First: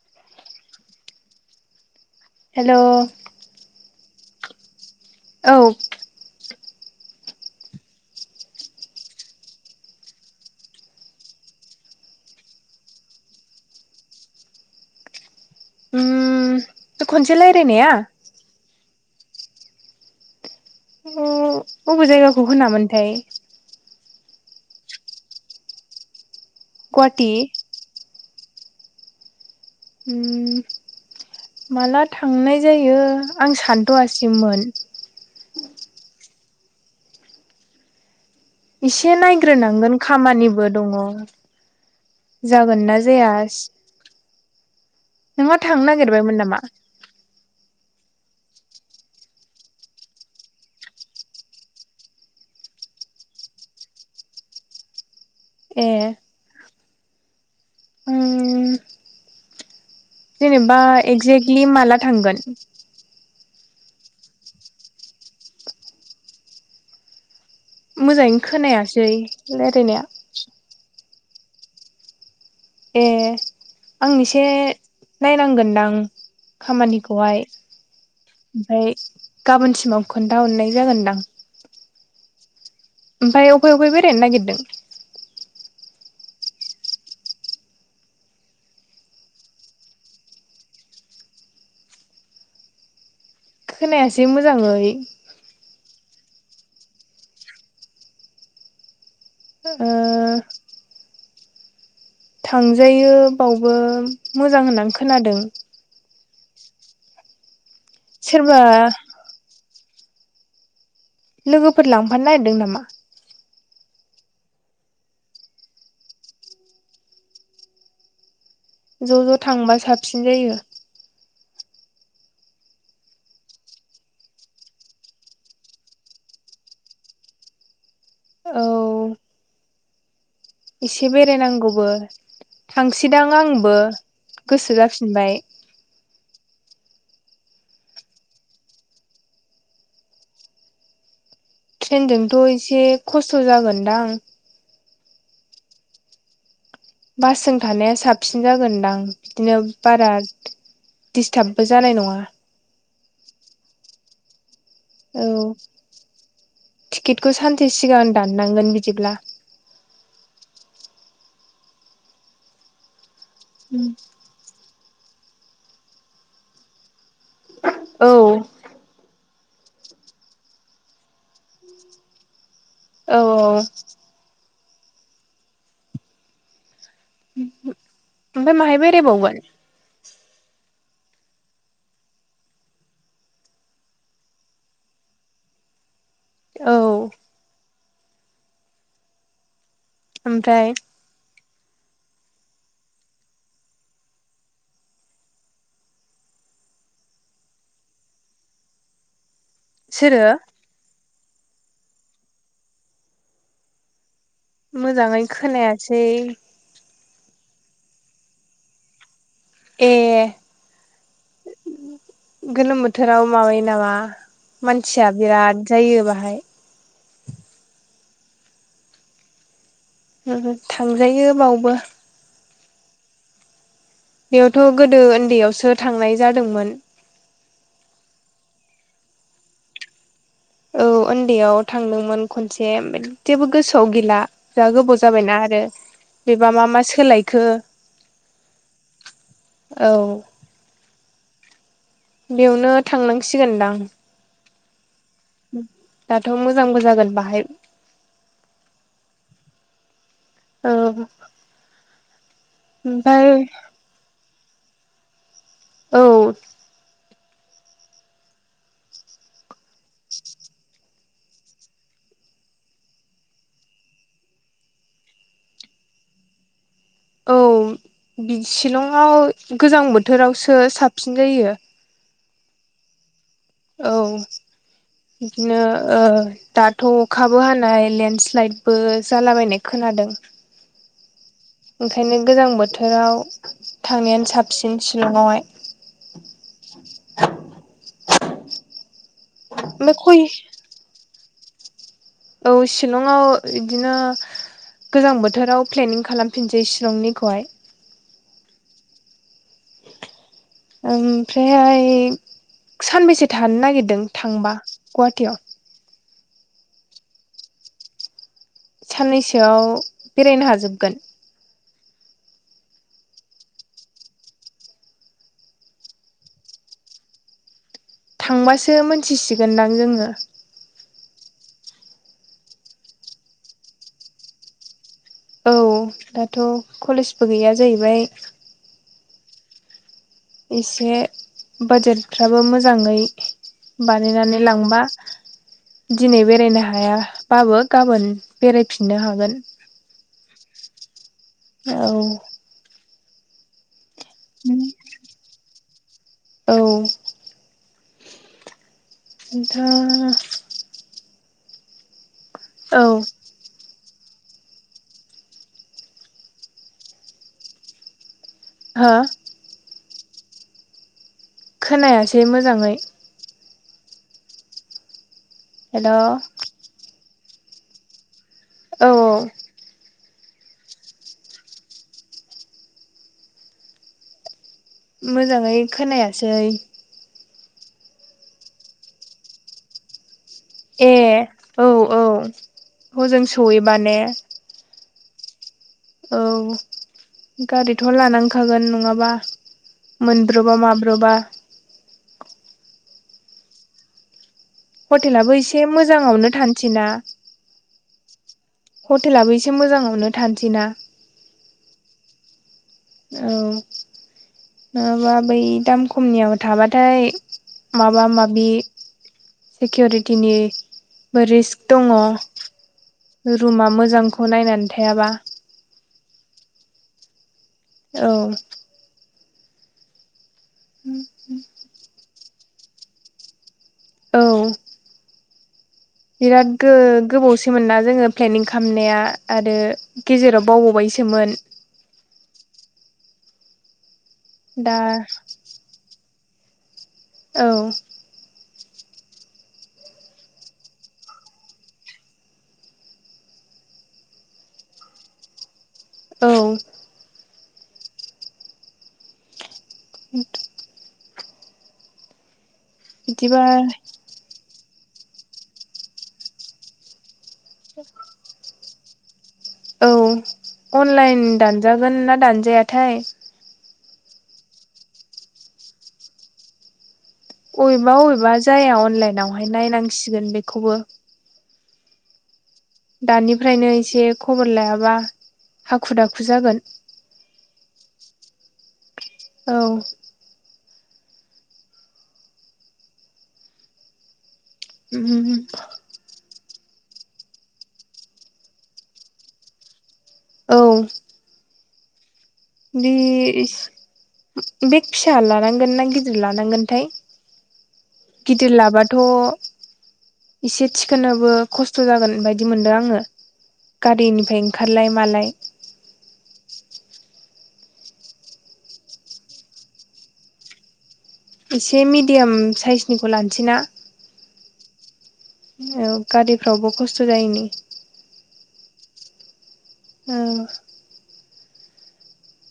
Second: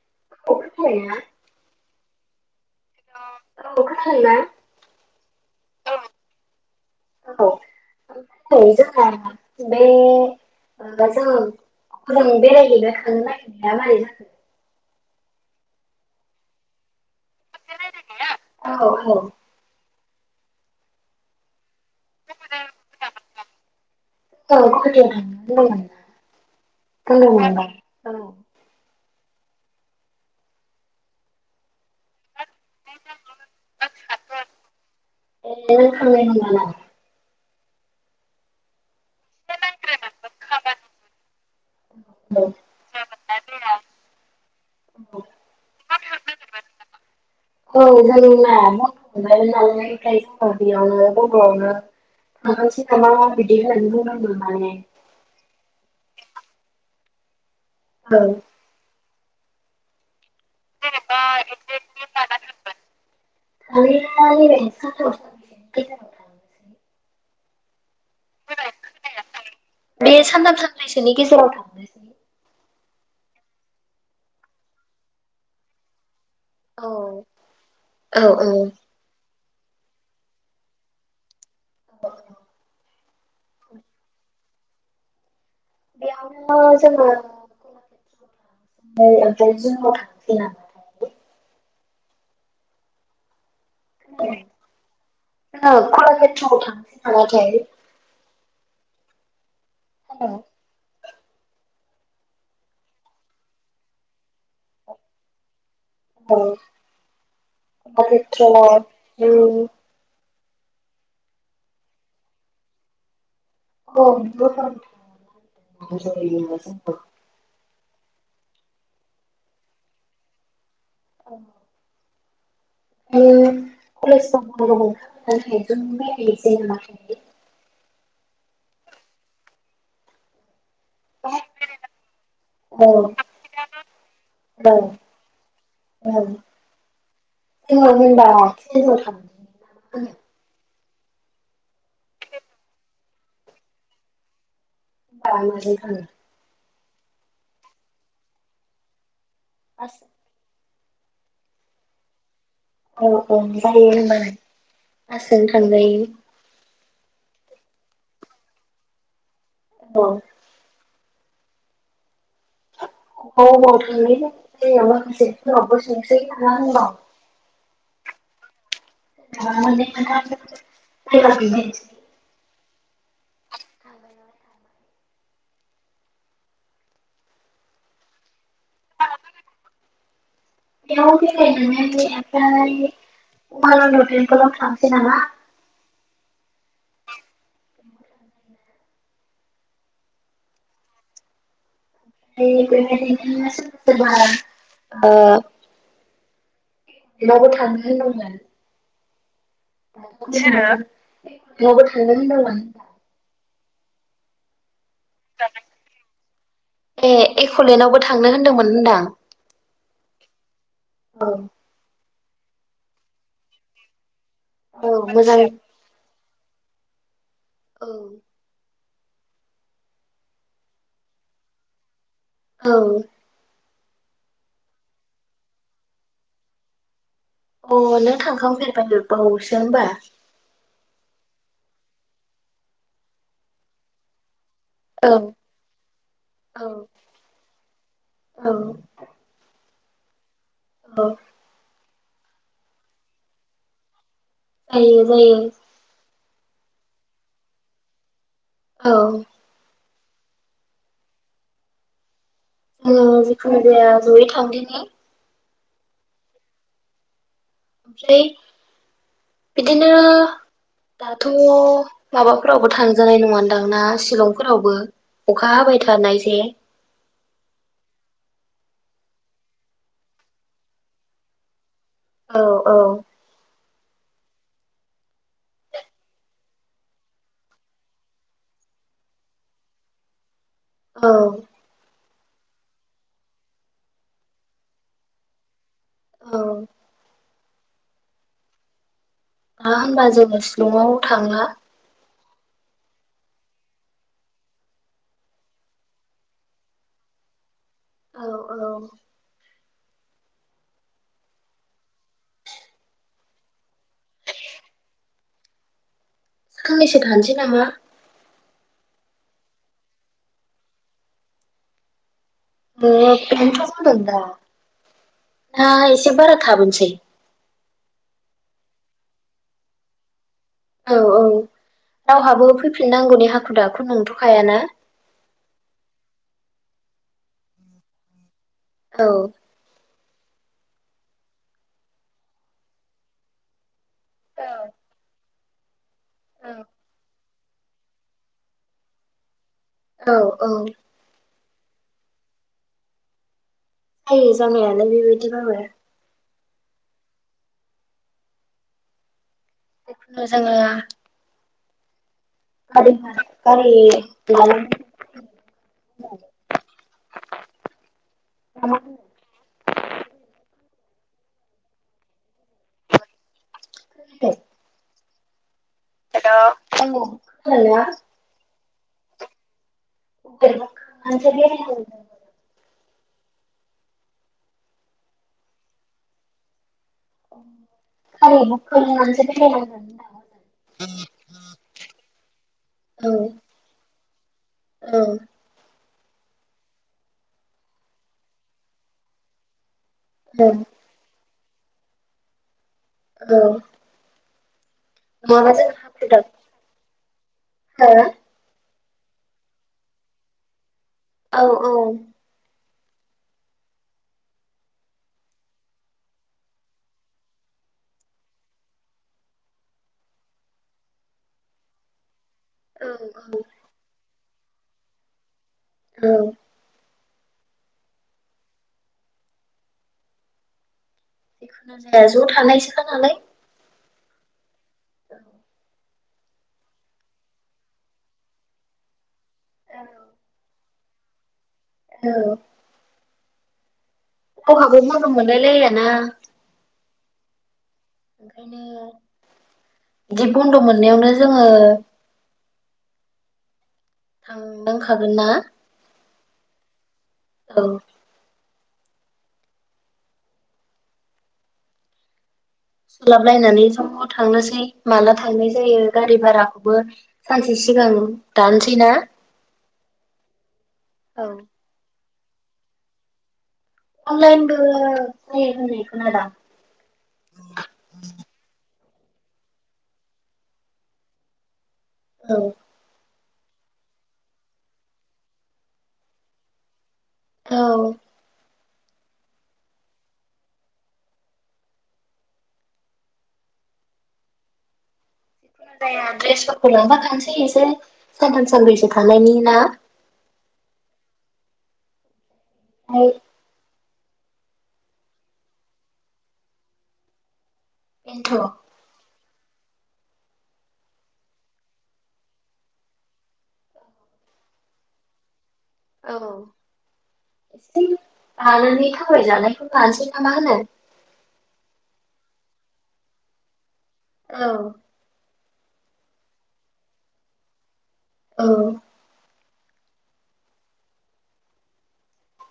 [inaudible] हेल' [inaudible] औ औ बे [inaudible] ओ जों हजों बेरायहैनो थांनो नागिरनाया मारै जाखो [inaudible] उम खनसे रायलायनाया औ औ बबे जायगाखौ होनामोनथाय औ गुवाहाटि [inaudible] उम माला थांनाय जायो आं सानथवासिमोन ए नों थांनाय नंला नामा एसे नायग्रोनांगोन खामानिबो दङ जागोन ना जाया? नोंहा थांनो नागिरबायमोन नामा? औ जोंना [inaudible] [inaudible] ए औ उम। जेनेबा एक्जेक्टलि माला थांगोन थांनायआ [inaudible] मोजाङैनो खोनायासै रायलायनाया नि गेजेराव थां ए आं एसे नायनांगोनदां। औ खामानिखौहाय औ ओमफाय गाबोनसिमाव खोन्थााहरनाय जागोनदां। [inaudible] ओमफाय अफाय अफाय बेरायनो नागिरदों। बेयावनो जोंङो। [inaudible] खोनायासै मोजाङै थांसै नामाथाय औ [inaudible] ओ हेल' थांजायो बावबो मोजां होननानै खोनादों। सोरबा औ [inaudible] लोगो [inaudible] ज ज थांबा साबसिन जायो। [inaudible] इसे बेराय नांगौबो औ औ थांसैदां आंबो गोसो जाफिनबाय औ ज होनबा थां [inaudible] ट्रेनजोंथ एसे खस्थ जागोनदां। [inaudible] बासजों थानाया साबसिन जागोनदां बिदिनो बास बारा। दिस्टाबो जानाय नङा। औ औ जायो होनबालाय बासजों औ थांजायो। टिकेटखौ सानसे सिगां दाननांगोन बिदिब्ला। औ। [inaudible] औ [unintelligible] औ औ औ। ओमफाय माहाय बेरायबावगोन। बेयाव बेरायहैनानै [unintelligible] उमानन्द तेमपोलाव थांसै नामा? औ ओमफ्राय। नै बे [unintelligible] बारा ओ एकलेनदआवबो थांनो होनदोंंमोन। सोरो? एकलेनदआवबो थांनो होनदोंमोन होनदां मोजाङै खोनायाखसै ए एक'लेण्डआवबो थांनो होनदोंमोन होनदां। ए औ गोलोम बोथोराव माबायो नामा औ मानसिया मोजां बिराद जायो बाहाय औ ओं थांजायो बावबो। औ बेयावथ' गोदो उन्दैयावसो थांनाय जादोंमोन। अ नों थांखांफेरबायबावसो होमबा? औ उन्दैयाव थांदोंमोन खनसे जेबो गोसोआव गैला। जा गोबाव औ जाबायना आरो बेबा औ मा मा सोलायखो औ औ औ। बेयावनो थांनांसिगोनदां। जायो जायो दाथ' मोजांबो जागोन बेहाय औ। औ। ओ जिखुनु जाया जयै थांदिनि। औ। ओमफ्राय बिदिनो। दाथ' माबाफोरावबो थांजानाय नङा ननदां ना शिलंफोरावबो? अखा हाबाय थानाय जे, बे शिलंआव गोजां बोथोरावसो साबसिन जायो, औ औ। औ। बिदिनो ओ दाथ' अखाबो हानाय लेन्डस्लाइदबो जालाबायनाय खोना। नादों औ ओंखायनो गोजां बोथोराव थांनायानो साबसिन शिलंआवहाय औ। दा होनबा ओमफ्राय जोङो शिलंआव थांला। औ शिलंआव बिदिनो, गोजां बोथोराव प्लेनिं खालामफिनसै शिलंनिखौहाय। औ औ। ओमफ्रायहाय, सानबेसे थानो नागिरदों थांबा गुवाहाटियाव? साननैसो थानोसै नामा। साननैसोआव बेरायनो हाजोबगोन? [unintelligible] हा एसे बारा थाबोनसै? थांबासो मोनथिसिगोनदां जोङो। औ औ रावहाबो फैफिननांगौनि हाखु दाखु नोंथ'खायाना? औ दाथ' कलेजबो गैया जाहैबाय। औ, इसे बाजेटफ्राबो मोजाङै, बानायनानै लांबा दिनै बेरायनो हायाबाबो गाबोन बेरायफिननो हागोन औ औ औ जायो जानायायालाय बेबायदिबाबो औ जिखुनु जोङो [inaudible] औ [unintelligible] [unintelligible] हो खोनायासै मोजाङै [unintelligible] हेल' औ हेलौ [unintelligible] औ औ [unintelligible] मोजाङै खोनायासै [unintelligible] ए औ औ औ हजों सहैबा ने औ औ गारिथ' लानांखागोन नङाबा मोनब्रबा औ माब्रबा औ हटेलाबो एसे मोजाङावनो दाखु थानसै ना हटेलाबो एसे मोजाङावनो थानोसैना औ औ औ नोङाबा बै दाम खमनियाव थाबाथाय माबा माबि सिकिउरिटिनिबो रिस्क दङ औ रुमा मोजांखौ नायनानै थायाबा औ औ जिखुनु जाया ज' थानायसोखा नालाय औ बिराद गो-गोबावसि मोनना जोङो प्लेनिं खामनाया आरो गेजेराव बावबावबायसोमोन औ दा [unintelligible] मोजां मोनलायलायाना औ ओंखायनो बिदि बन्द' मोननायावनो जोंङो थांनांखागोन ना औ औ [inaudible] बिदिबा सोलाबलायनानै ज' थांनोसै माला थांनाय जायो गारि भाराखौबो सानसे सिगां दानोसै ना? औ अनलाइन औ दानजागोन ना दानजायाथाय? अनलाइनबो जायो होननाय खोनादां। अबेबा अबेबा जाया अनलाइनावहाय नायनांसिगोन बेखौबो। औ। दानिफ्रायनो एसे खबर लायाबा हाखु दाखु जागोन। औ। औ। [inaudible] फोर लांफाखानोसै एसे सानथाम सानब्रैसो थानायनि ना? औ। ओमफ्राय [unintelligible] बेग फिसा लानांगोन ना गिदिर लानांगोनथाय? बेनोथ' गिदिर लाबाथ' इसे थिखोनोबो खस्थ' जागोन बायदि मोनदो आङो। गारिनिफाय ओंखारलाय मालाय। औ। एसे लानानै थाबायजानायखौ लानोसै नामा होनो। एसे मिडियाम साइसनिखौ लानोसैना? औ। औ गारिफ्रावबो खस्थ' जायैनि। औ। औ।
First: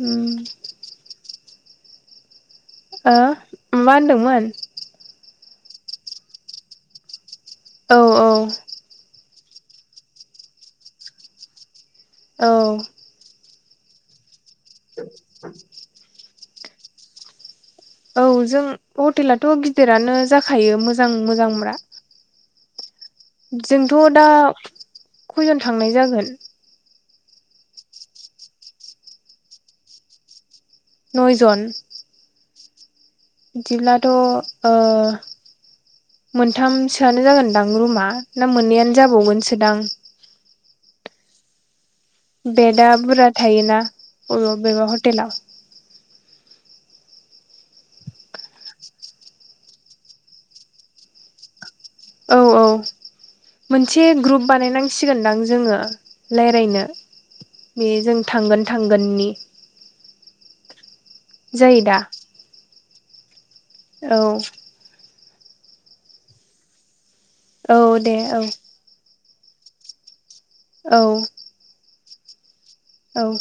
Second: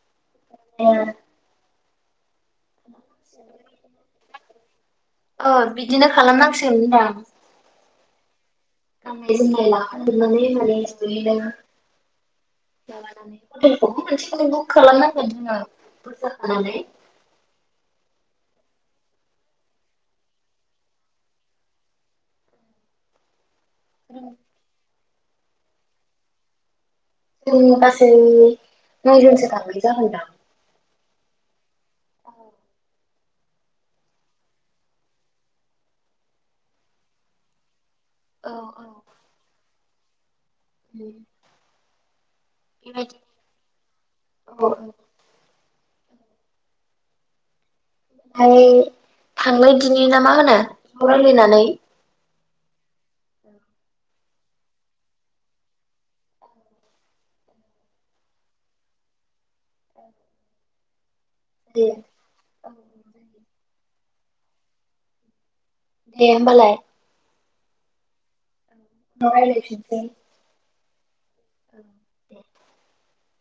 उम। [unintelligible] ओ मा होनदोंमोन? अह बिदिनो खालामनांसिगोन होनदां। औ औ। [unintelligible] हटेलखौबो औ मोनसेनो बुक खालामनांगोन जोङो बुरजा थानानै। औ जों हटेलाथ' गिदिरानो जाखायो मोजां मोजांब्रा। जोंथ' दा खयजन थांनाय जागोन? जोंनो गासै नयजनसो थांबाय जागोन दां। नयजन। बिदिब्लाथ' ओ मोनथामसोआनो जागोनदां रुमा। ना औ औ मोननैयानो जाबावगोनसोदां। [inaudible] बेदा बेबायदि बुरजा थायोना बबेब औ औ बबेबा हटेलाव। ओमफाय थांनायदिनि ना मा होनो ज रायलायनानै। औ औ। मोनसे ग्रुप बानायनांसिगोनदां जोङो रायलायनो। बे जों थांगोन थांगोननि। जायोदा? जायो। औ। दे होमबालाय। औ दे औ। उनाव रायलायफिनसै। औ। [inaudible] औ